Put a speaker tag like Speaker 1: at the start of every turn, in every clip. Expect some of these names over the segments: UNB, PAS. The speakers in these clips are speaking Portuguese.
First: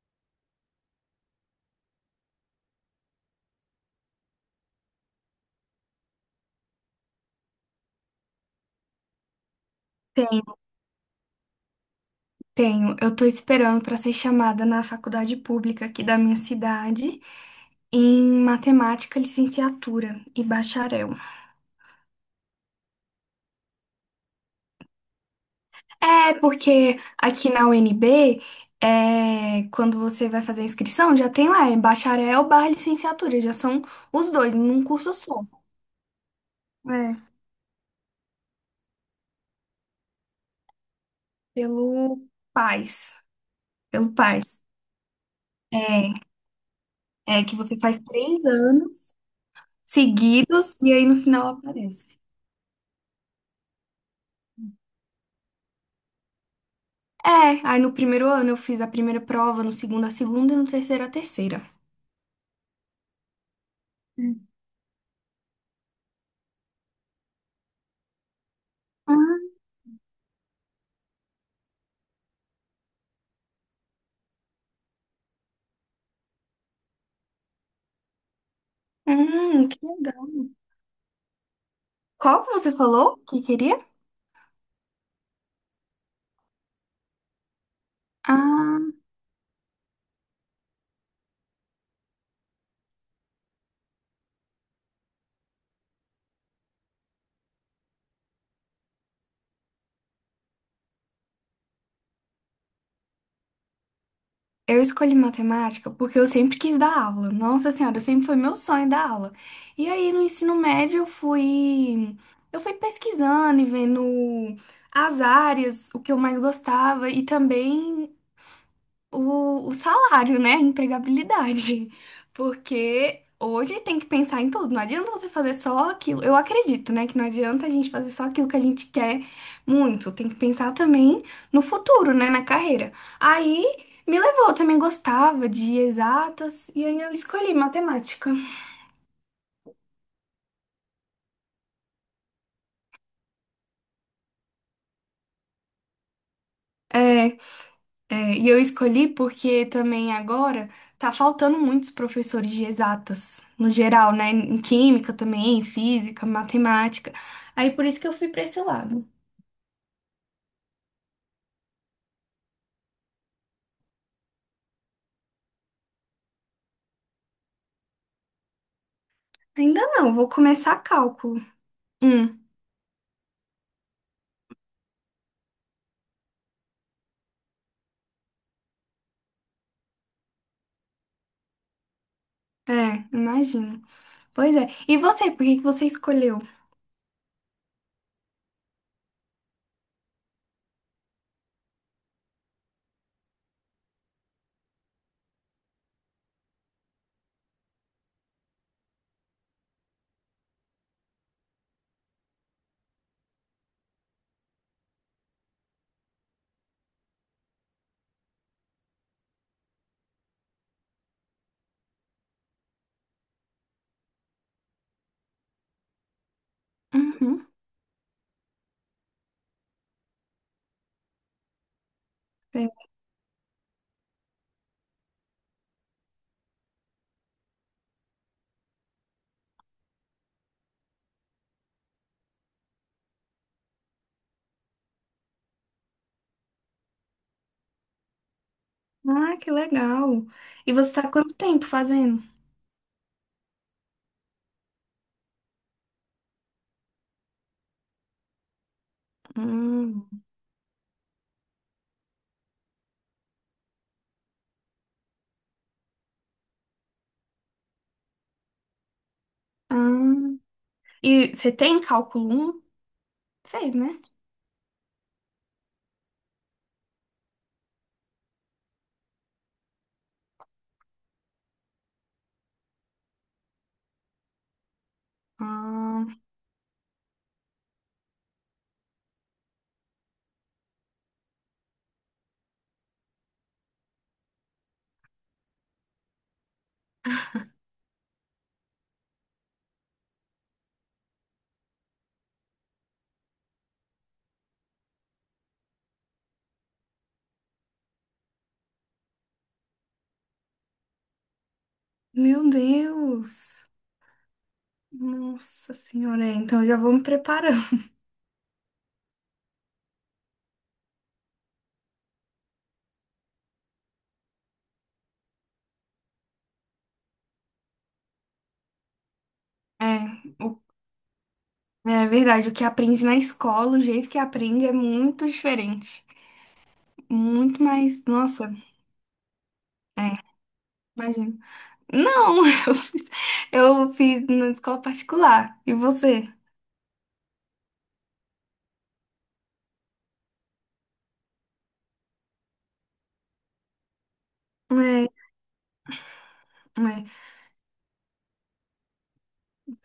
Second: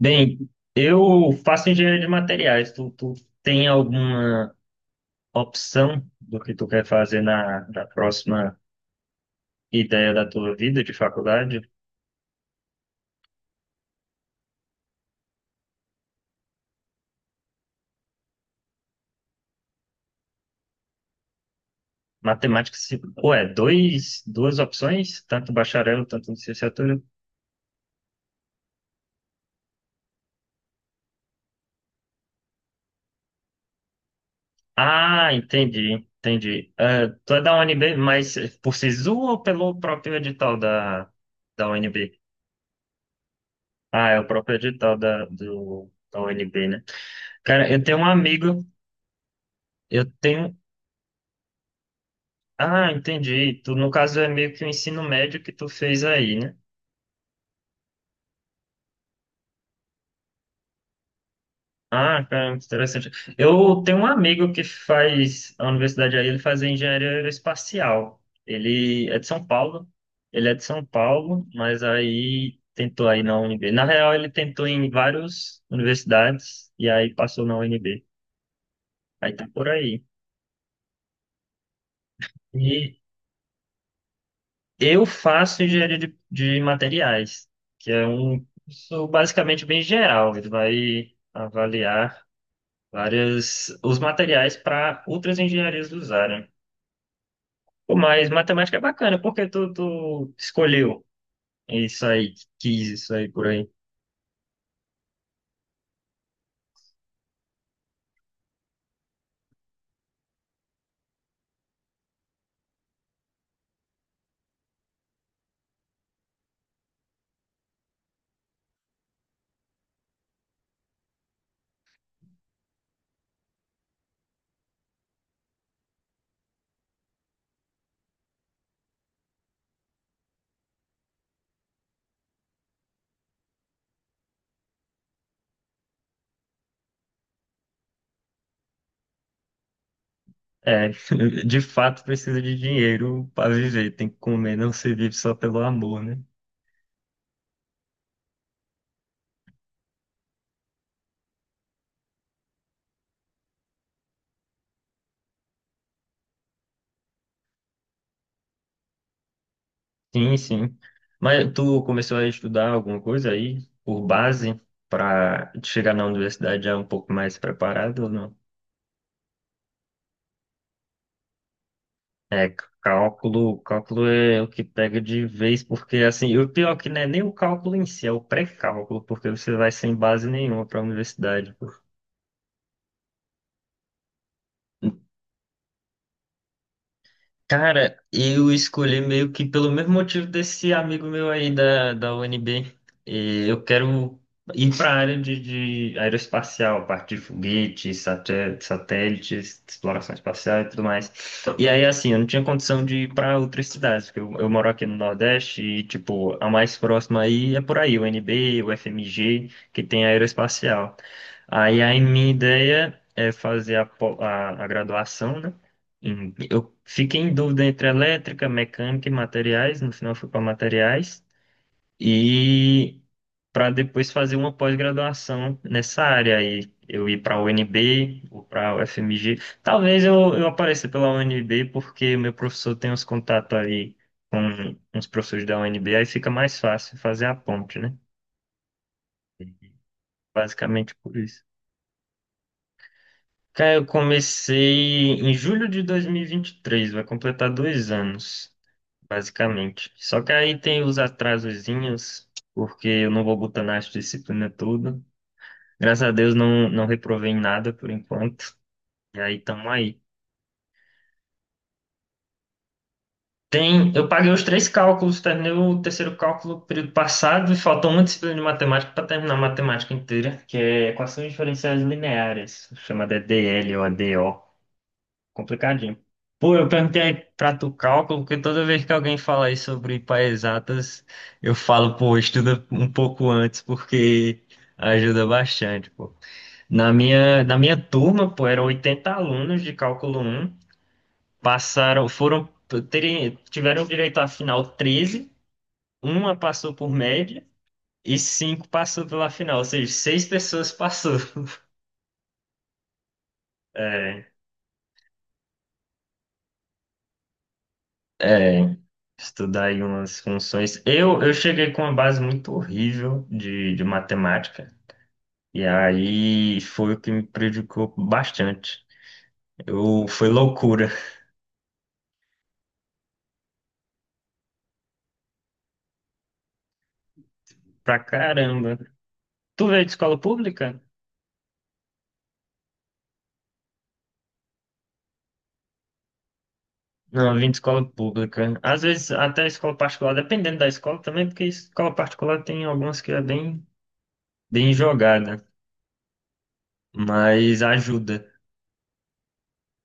Speaker 1: Bem, eu faço engenharia de materiais. Tu tem alguma opção do que tu quer fazer na próxima ideia da tua
Speaker 2: Tenho,
Speaker 1: vida de faculdade?
Speaker 2: tenho. Eu tô esperando para ser chamada na faculdade pública aqui da minha cidade em matemática, licenciatura e bacharel.
Speaker 1: Matemática, se, ué, dois, duas opções? Tanto bacharel, tanto
Speaker 2: É, porque
Speaker 1: licenciatura?
Speaker 2: aqui na UNB, quando você vai fazer a inscrição, já tem lá, é bacharel barra licenciatura, já são os dois, num curso
Speaker 1: Ah,
Speaker 2: só.
Speaker 1: entendi, entendi. Ah,
Speaker 2: É,
Speaker 1: tu é da UNB, mas por SISU ou pelo próprio edital da
Speaker 2: pelo
Speaker 1: UNB?
Speaker 2: PAS,
Speaker 1: Ah,
Speaker 2: pelo
Speaker 1: é o próprio
Speaker 2: PAS.
Speaker 1: edital da, do,
Speaker 2: É,
Speaker 1: da UNB, né?
Speaker 2: é que
Speaker 1: Cara,
Speaker 2: você
Speaker 1: eu tenho
Speaker 2: faz
Speaker 1: um
Speaker 2: três
Speaker 1: amigo,
Speaker 2: anos
Speaker 1: eu tenho
Speaker 2: seguidos e aí no final aparece.
Speaker 1: Ah, entendi. Tu, no caso, é meio que o ensino médio que tu fez aí, né?
Speaker 2: É, aí no primeiro ano eu fiz a primeira prova, no segundo a segunda e no terceiro a terceira.
Speaker 1: Ah, cara, interessante. Eu tenho um
Speaker 2: Hum.
Speaker 1: amigo que faz a universidade aí, ele faz engenharia aeroespacial. Ele é de São Paulo. Ele é de São Paulo, mas aí tentou aí na UNB. Na real, ele tentou em várias universidades e aí passou na UNB. Aí tá por
Speaker 2: Que
Speaker 1: aí.
Speaker 2: legal. Qual que você
Speaker 1: E
Speaker 2: falou que queria?
Speaker 1: eu faço engenharia de materiais, que é um
Speaker 2: Ah,
Speaker 1: curso basicamente bem geral. Ele vai avaliar várias os materiais para outras engenharias usarem. Pô, mas matemática é bacana, porque tu escolheu isso aí, quis isso aí por aí.
Speaker 2: eu escolhi matemática porque eu sempre quis dar aula. Nossa Senhora, sempre foi meu sonho dar aula. E aí no ensino médio eu fui pesquisando e vendo as áreas, o que eu mais gostava e também o salário, né? A empregabilidade. Porque hoje tem que pensar em tudo. Não adianta você fazer só aquilo. Eu acredito, né? Que não adianta a gente fazer só aquilo que a gente quer muito. Tem que pensar também no futuro, né? Na carreira. Aí me levou. Eu também gostava de exatas e aí eu escolhi matemática.
Speaker 1: É, de fato precisa de dinheiro para viver, tem que comer, não se vive só pelo amor, né?
Speaker 2: É, e eu escolhi porque também agora tá faltando muitos professores de exatas, no geral, né? Em química também, em física, matemática. Aí por isso que eu fui pra esse lado.
Speaker 1: Sim, sim. Mas tu começou a estudar alguma coisa aí por base para chegar na universidade já um pouco mais preparado ou não?
Speaker 2: Ainda não, vou começar cálculo. Hum,
Speaker 1: É, cálculo é o que pega de vez, porque assim, o pior é que não é nem o cálculo em si, é o pré-cálculo, porque você vai sem base nenhuma para a universidade.
Speaker 2: é, imagino. Pois é. E você, por que que você escolheu?
Speaker 1: Cara, eu escolhi meio que pelo mesmo motivo desse amigo meu aí da UNB. E eu quero ir para a área de aeroespacial, parte de foguetes, satélites, exploração espacial e tudo mais. E aí, assim, eu não tinha condição de ir para outras cidades, porque eu moro aqui no Nordeste e, tipo, a mais próxima aí é por aí, o UNB, o FMG, que tem aeroespacial. Aí, a minha ideia é fazer a graduação, né? Eu fiquei em
Speaker 2: Uhum.
Speaker 1: dúvida entre elétrica, mecânica e materiais. No final, eu fui para materiais.
Speaker 2: Sei.
Speaker 1: E para depois fazer uma pós-graduação nessa área. Aí eu ir para a UNB ou para a UFMG. Talvez eu apareça pela UNB, porque meu professor tem uns contatos aí com uns professores da UNB. Aí fica mais fácil fazer a ponte, né?
Speaker 2: Ah, que legal. E você
Speaker 1: Basicamente
Speaker 2: tá há
Speaker 1: por
Speaker 2: quanto
Speaker 1: isso.
Speaker 2: tempo fazendo?
Speaker 1: Cara, eu comecei em julho de dois mil e vinte e três. Vai completar 2 anos, basicamente.
Speaker 2: Hum.
Speaker 1: Só que aí tem os atrasozinhos, porque eu não vou botar nas disciplinas tudo. Graças a Deus não, não reprovei em nada por enquanto. E aí tamo aí.
Speaker 2: Ah. E você tem cálculo um? Fez, né?
Speaker 1: Tem, eu paguei os três cálculos, terminei o terceiro cálculo no período passado e faltou uma disciplina de matemática para terminar a matemática inteira, que é equações diferenciais lineares, chamada DL ou ADO. Complicadinho.
Speaker 2: Ah,
Speaker 1: Pô, eu perguntei pra tu cálculo, porque toda vez que alguém fala aí sobre para exatas, eu falo, pô, estuda um pouco antes, porque ajuda bastante, pô. Na minha turma, pô, eram 80 alunos de cálculo um passaram, foram, tiveram direito à final 13. Uma passou por média e cinco passou pela final, ou seja, seis pessoas passou.
Speaker 2: meu Deus.
Speaker 1: É.
Speaker 2: Nossa senhora, é, então já vou me preparando.
Speaker 1: É, estudar aí umas funções. Eu cheguei com uma base muito horrível de matemática, e aí foi o que me prejudicou bastante.
Speaker 2: É,
Speaker 1: Foi
Speaker 2: o-
Speaker 1: loucura
Speaker 2: é verdade, o que aprende na escola, o jeito que aprende é muito diferente. Muito
Speaker 1: pra
Speaker 2: mais. Nossa,
Speaker 1: caramba. Tu veio de
Speaker 2: é,
Speaker 1: escola pública?
Speaker 2: imagino. Não, eu fiz, eu fiz na escola particular. E você?
Speaker 1: Não, eu vim de escola pública. Às vezes até escola particular, dependendo da escola também, porque escola particular tem algumas que é bem, bem
Speaker 2: É,
Speaker 1: jogada,
Speaker 2: é,
Speaker 1: mas ajuda.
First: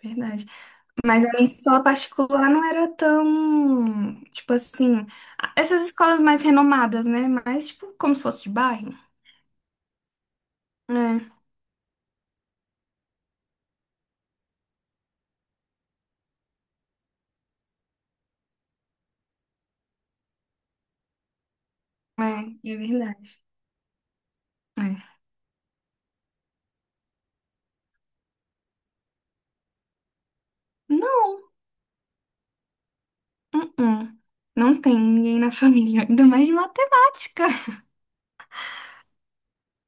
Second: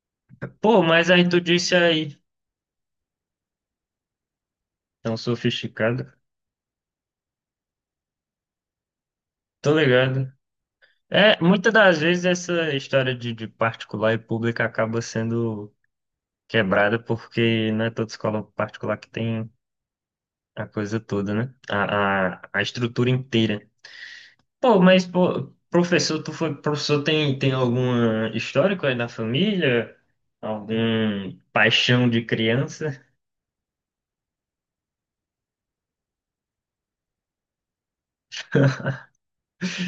Speaker 2: verdade.
Speaker 1: Pô, mas
Speaker 2: Mas
Speaker 1: aí
Speaker 2: a
Speaker 1: tu
Speaker 2: minha
Speaker 1: disse
Speaker 2: escola
Speaker 1: aí,
Speaker 2: particular não era tão. Tipo assim.
Speaker 1: tão
Speaker 2: Essas
Speaker 1: sofisticado.
Speaker 2: escolas mais renomadas, né? Mas, tipo, como se fosse de bairro.
Speaker 1: Tô ligado.
Speaker 2: É,
Speaker 1: É, muitas das vezes essa história de particular e pública acaba sendo quebrada porque não é toda escola particular que tem a coisa toda, né? A, a,
Speaker 2: é,
Speaker 1: a
Speaker 2: é
Speaker 1: estrutura
Speaker 2: verdade.
Speaker 1: inteira. Pô,
Speaker 2: É.
Speaker 1: mas pô, professor, tu foi professor, tem alguma histórico aí na família? Algum
Speaker 2: Não.
Speaker 1: paixão de criança?
Speaker 2: Uh-uh. Não tem ninguém na família, ainda mais de matemática.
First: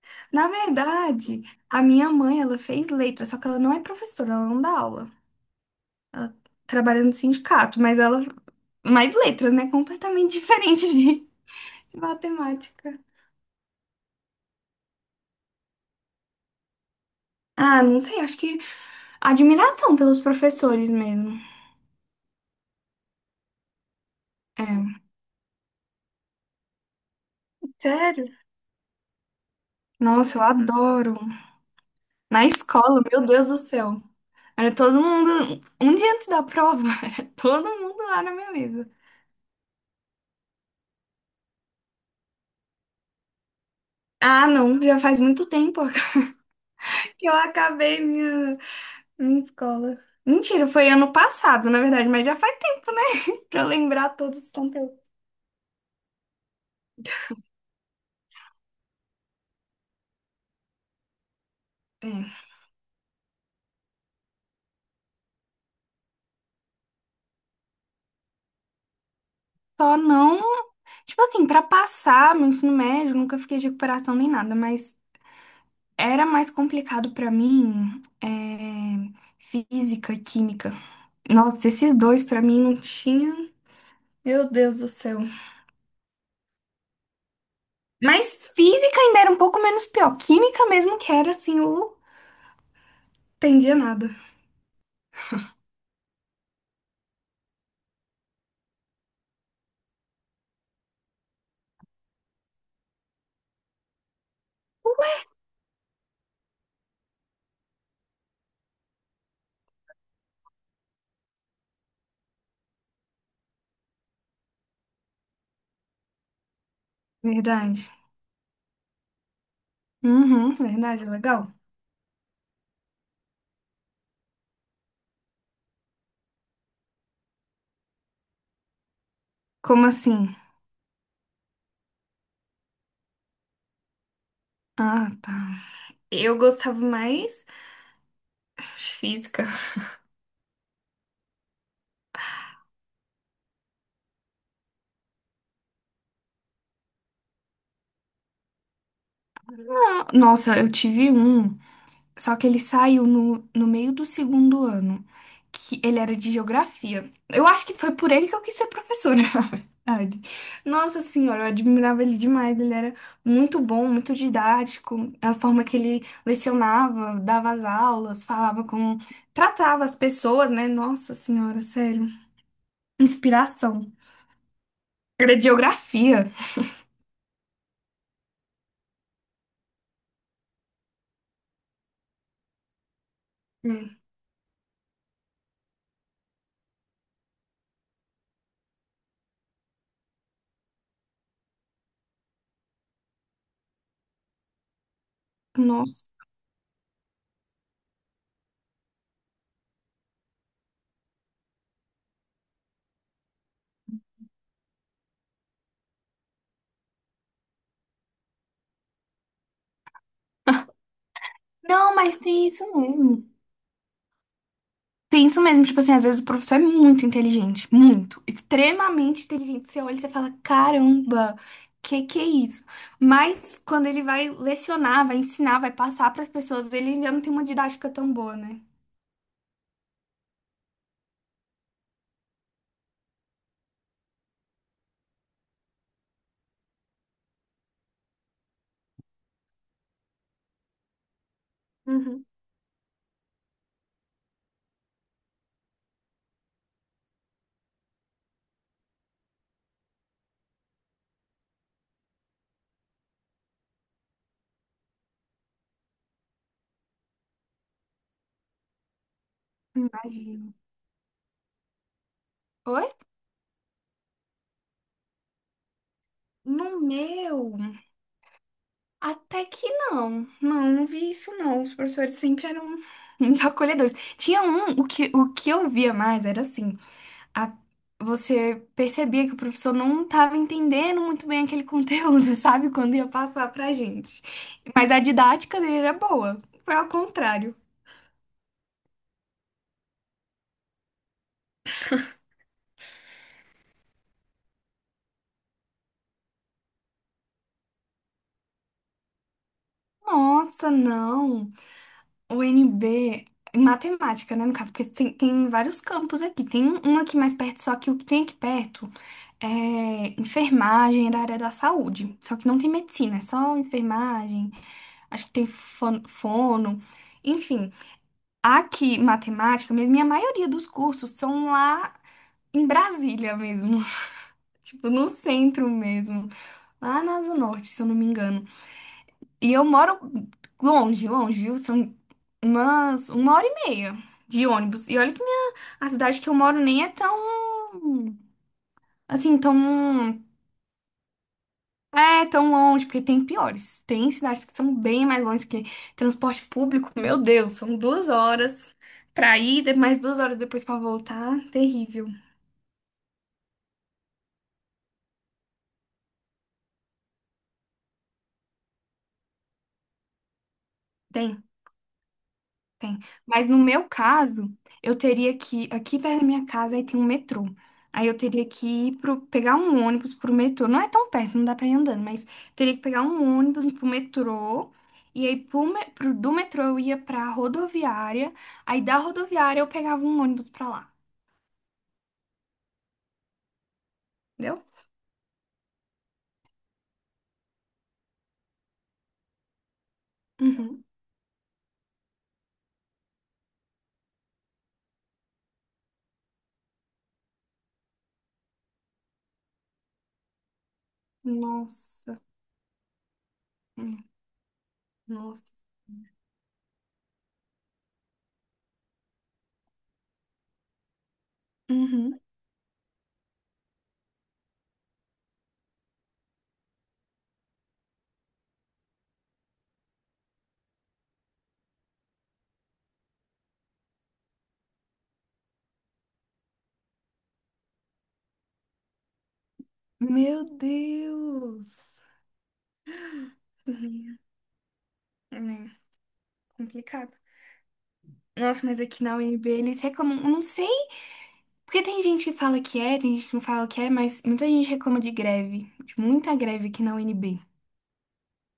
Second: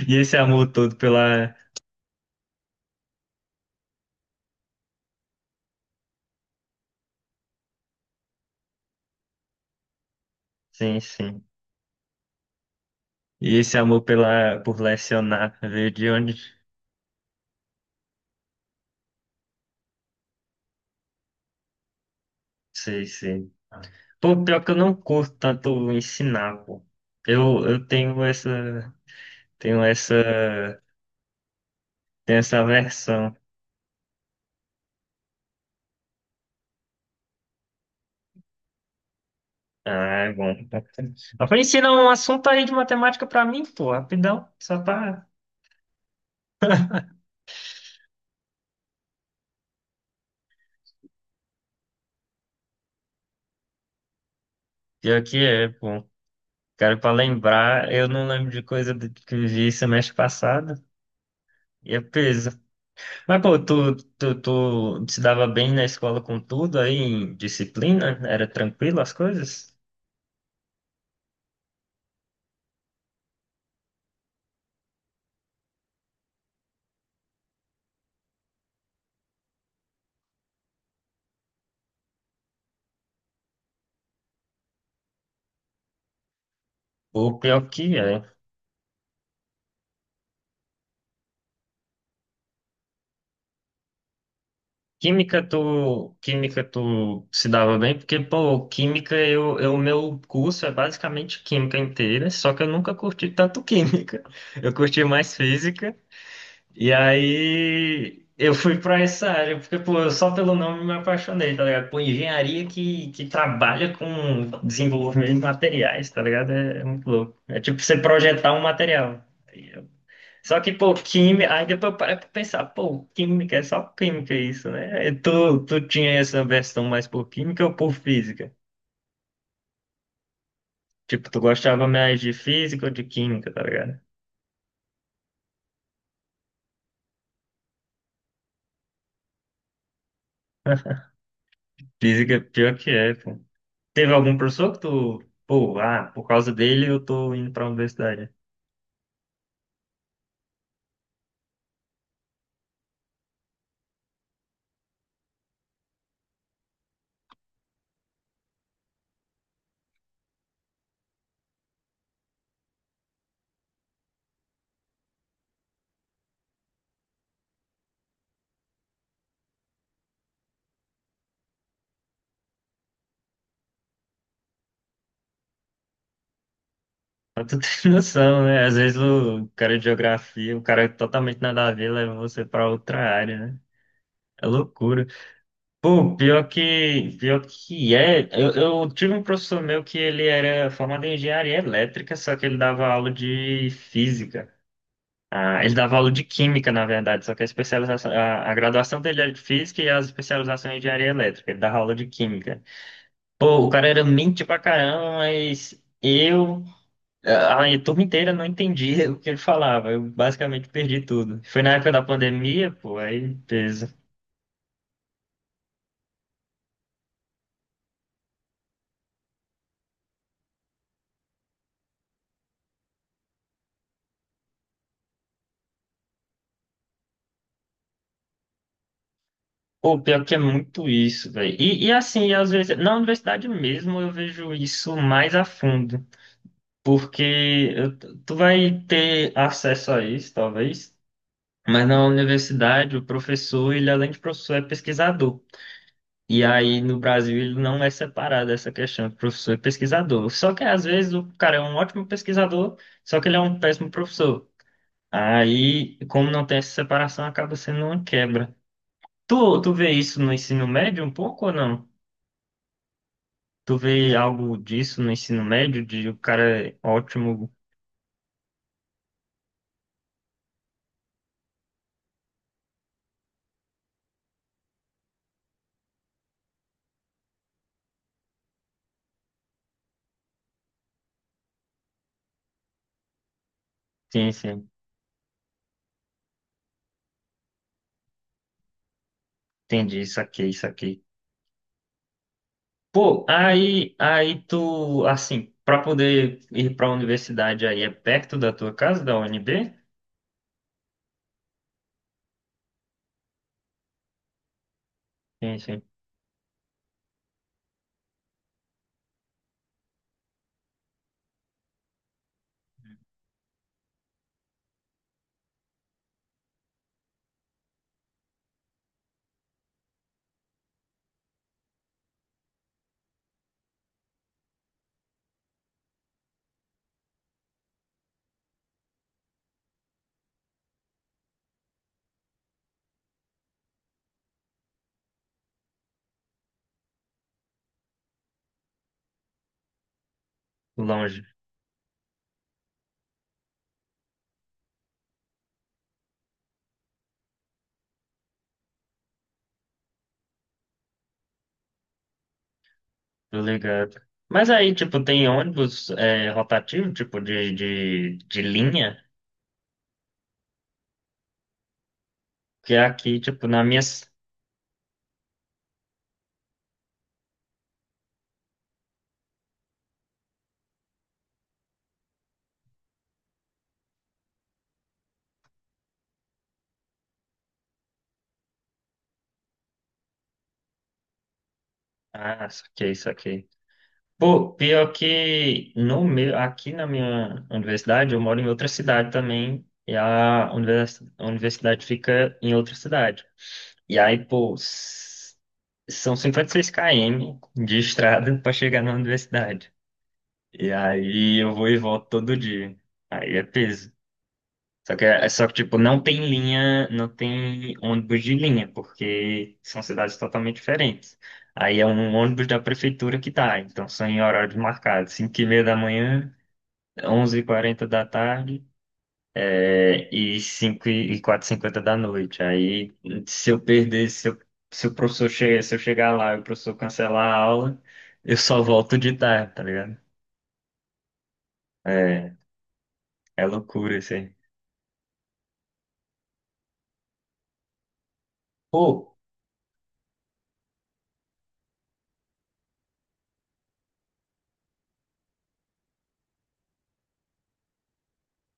Speaker 1: E esse
Speaker 2: Na
Speaker 1: amor todo
Speaker 2: verdade,
Speaker 1: pela...
Speaker 2: a minha mãe, ela fez letras, só que ela não é professora, ela não dá aula. Ela trabalha no sindicato, mas ela mais letras, né? Completamente diferente
Speaker 1: Sim,
Speaker 2: de
Speaker 1: sim.
Speaker 2: matemática.
Speaker 1: E esse amor pela, por lecionar, veio de onde?
Speaker 2: Ah, não sei, acho que admiração pelos professores mesmo.
Speaker 1: Sei, sei. Pô, pior que eu não
Speaker 2: É.
Speaker 1: curto tanto ensinar, pô. Eu tenho
Speaker 2: Sério?
Speaker 1: essa, tenho
Speaker 2: Nossa, eu
Speaker 1: essa,
Speaker 2: adoro.
Speaker 1: tenho
Speaker 2: Na
Speaker 1: essa
Speaker 2: escola, meu
Speaker 1: versão.
Speaker 2: Deus do céu. Era todo mundo, um dia antes da prova, era todo mundo lá na minha mesa.
Speaker 1: Ah, é bom. Ela ensina um assunto aí de matemática pra mim, pô, rapidão,
Speaker 2: Ah,
Speaker 1: só
Speaker 2: não, já faz
Speaker 1: pra...
Speaker 2: muito tempo que eu acabei minha escola. Mentira, foi ano passado, na verdade, mas já faz tempo, né? Pra eu lembrar todos os conteúdos.
Speaker 1: Pior que é, pô. Cara, pra lembrar, eu não lembro de que eu vi semestre passado, e é
Speaker 2: É.
Speaker 1: peso. Mas, pô, tu se dava bem na escola com tudo aí, em disciplina? Era tranquilo as coisas?
Speaker 2: Só não, tipo assim, pra passar meu ensino médio, nunca fiquei de recuperação nem nada, mas era mais complicado pra mim, é, física e química. Nossa, esses dois pra mim não tinha. Meu Deus do céu.
Speaker 1: Pô, pior que é.
Speaker 2: Mas física ainda era um pouco menos pior. Química mesmo que era assim, eu não entendia nada.
Speaker 1: Química tu se dava bem, porque, pô, química, o meu curso é basicamente química inteira, só que eu nunca curti tanto química. Eu curti mais física, e aí eu fui pra essa área, porque, pô, eu só pelo nome me apaixonei, tá ligado? Pô, engenharia que trabalha com desenvolvimento de materiais, tá ligado? É muito louco. É tipo
Speaker 2: Verdade.
Speaker 1: você projetar um material.
Speaker 2: Uhum,
Speaker 1: Só que, pô,
Speaker 2: verdade, legal.
Speaker 1: química, aí depois eu parei pra pensar, pô, química, é só química isso, né? E tu tinha essa versão mais por química ou por física?
Speaker 2: Como assim?
Speaker 1: Tipo, tu gostava mais de física ou de química, tá ligado?
Speaker 2: Ah, tá. Eu gostava mais de física.
Speaker 1: Física, pior que é, pô. Teve algum professor que tu, pô, ah, por causa dele eu tô indo pra universidade.
Speaker 2: Ah, nossa, eu tive um, só que ele saiu no meio do segundo ano, que ele era de geografia. Eu acho que foi por ele que eu quis ser professora, na verdade. Nossa senhora, eu admirava ele demais. Ele era muito bom, muito didático. A forma que ele lecionava, dava as aulas, falava com... Tratava as pessoas, né? Nossa senhora, sério. Inspiração. Era de geografia.
Speaker 1: Mas tu tem noção, né? Às vezes o cara de geografia, o cara totalmente nada a ver, leva você pra outra área, né?
Speaker 2: Hum.
Speaker 1: É loucura. Pô, pior que é, eu tive um professor meu que ele era formado em engenharia elétrica, só que ele dava aula de física. Ah, ele dava
Speaker 2: Nossa.
Speaker 1: aula de química, na verdade, só que a especialização, a graduação dele era de física e a especialização em engenharia elétrica. Ele dava aula de química. Pô, o cara era mente pra caramba, mas a turma inteira não entendia o que ele falava. Eu basicamente perdi tudo. Foi na época
Speaker 2: Não,
Speaker 1: da
Speaker 2: mas tem isso
Speaker 1: pandemia, pô,
Speaker 2: mesmo.
Speaker 1: aí.
Speaker 2: Tem isso mesmo. Tipo assim, às vezes o professor é muito inteligente. Muito. Extremamente inteligente. Você olha e você fala, caramba, que é isso? Mas quando ele vai lecionar, vai ensinar, vai passar para as pessoas, ele já não tem uma didática tão boa, né?
Speaker 1: Pô, pior que é muito isso, velho. E assim, às vezes, na universidade mesmo eu vejo isso mais a fundo, porque eu- tu vai ter acesso a isso, talvez, mas na
Speaker 2: Uhum.
Speaker 1: universidade o professor, ele além de professor, é pesquisador. E aí no Brasil ele não é separado essa questão de professor e pesquisador. Só que às vezes o cara é um ótimo pesquisador, só que ele é um péssimo professor. Aí, como não tem essa separação, acaba sendo uma quebra. Tu vê isso no
Speaker 2: Imagino.
Speaker 1: ensino médio um pouco ou não?
Speaker 2: Oi?
Speaker 1: Tu vê algo disso no ensino médio, de o cara é
Speaker 2: No
Speaker 1: ótimo,
Speaker 2: meu, até que não. Não, não vi isso não. Os professores sempre eram muito acolhedores. Tinha um, o que eu via mais era assim. a- Você percebia que o professor não estava entendendo muito bem aquele conteúdo, sabe? Quando ia passar pra gente.
Speaker 1: sim, sim,
Speaker 2: Mas a didática dele era boa. Foi ao contrário.
Speaker 1: entendi, isso aqui, isso aqui. Pô, aí tu, assim, pra poder ir pra universidade aí, é perto da tua casa, da UNB?
Speaker 2: Nossa, não. O NB, em matemática, né? No caso, porque tem
Speaker 1: Sim, sim,
Speaker 2: vários campos aqui. Tem um aqui mais perto, só que o que tem aqui perto é enfermagem é da área da saúde. Só que não tem medicina, é só enfermagem. Acho que tem fono. Enfim. Aqui, matemática, mesmo, e a maioria dos cursos são lá em Brasília mesmo, tipo, no centro mesmo, lá na Asa Norte, se eu não me engano. E eu moro longe, longe, viu? São umas uma hora e meia de ônibus. E olha que a cidade que eu moro nem é tão, assim, tão,
Speaker 1: longe,
Speaker 2: tão longe, porque tem piores. Tem cidades que são bem mais longe que transporte público, meu Deus, são 2 horas. Pra ir, mais 2 horas depois pra voltar, terrível.
Speaker 1: tô ligado. Mas aí, tipo, tem ônibus é, rotativo, tipo, de linha,
Speaker 2: Tem,
Speaker 1: que é
Speaker 2: tem.
Speaker 1: aqui, tipo,
Speaker 2: Mas no
Speaker 1: na minha...
Speaker 2: meu caso, eu teria que ir aqui perto da minha casa aí tem um metrô. Aí eu teria que ir pro, pegar um ônibus pro metrô. Não é tão perto, não dá pra ir andando, mas teria que pegar um ônibus pro metrô. E aí do metrô eu ia pra rodoviária. Aí da rodoviária eu pegava um ônibus pra lá.
Speaker 1: Ah, isso aqui, isso aqui. Pô,
Speaker 2: Entendeu?
Speaker 1: pior que no meu, aqui na minha universidade, eu moro em outra cidade também, e
Speaker 2: Uhum.
Speaker 1: a universidade fica em outra cidade. E aí, pô, são 56 km de estrada para chegar na universidade. E aí eu vou e volto
Speaker 2: Nossa.
Speaker 1: todo dia. Aí é peso.
Speaker 2: Hum.
Speaker 1: Só que, é só que,
Speaker 2: Nossa.
Speaker 1: tipo, não tem linha, não tem ônibus de linha, porque são cidades totalmente diferentes. Aí é um
Speaker 2: Uhum.
Speaker 1: ônibus da prefeitura que tá, então são em horários marcados, 5:30 da manhã, 11:40 da tarde e 5 e 4:50 da noite. Aí, se eu perder, se o professor chegar, se eu chegar lá e o professor cancelar a aula, eu só volto de tarde, tá ligado?
Speaker 2: Meu Deus.
Speaker 1: É, é loucura isso
Speaker 2: Uhum.
Speaker 1: aí.
Speaker 2: É complicado. Nossa, mas aqui
Speaker 1: Pô,
Speaker 2: na UNB eles reclamam. Eu não sei. Porque tem gente que fala que é, tem gente que não fala que é, mas muita gente reclama de greve, de muita greve aqui na UNB.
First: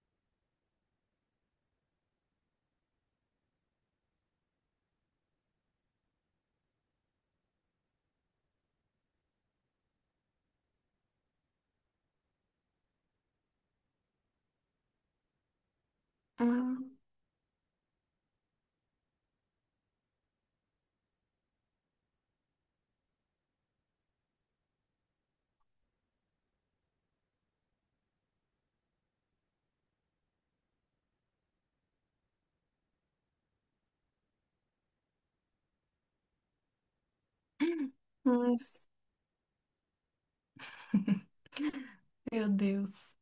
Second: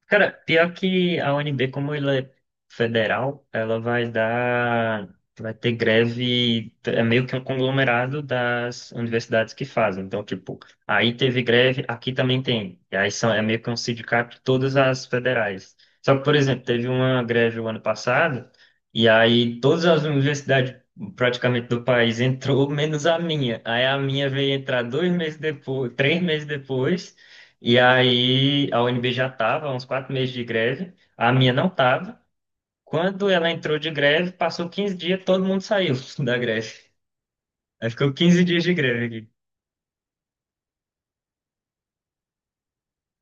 Speaker 1: cara, pior que a UNB, como ela é federal, ela vai dar, vai ter greve, é meio que um conglomerado das universidades que fazem. Então, tipo, aí teve greve, aqui também tem. E aí são, é meio que um sindicato de todas as federais. Só que, por exemplo,
Speaker 2: Ah,
Speaker 1: teve uma greve o ano passado, e aí todas as universidades praticamente do país entrou, menos a minha. Aí a minha veio entrar 2 meses depois, 3 meses depois. E aí a UNB já estava, uns 4 meses de greve, a minha não estava. Quando ela entrou de greve, passou 15 dias, todo mundo saiu da greve. Aí ficou 15 dias de
Speaker 2: nossa.
Speaker 1: greve.
Speaker 2: Meu Deus.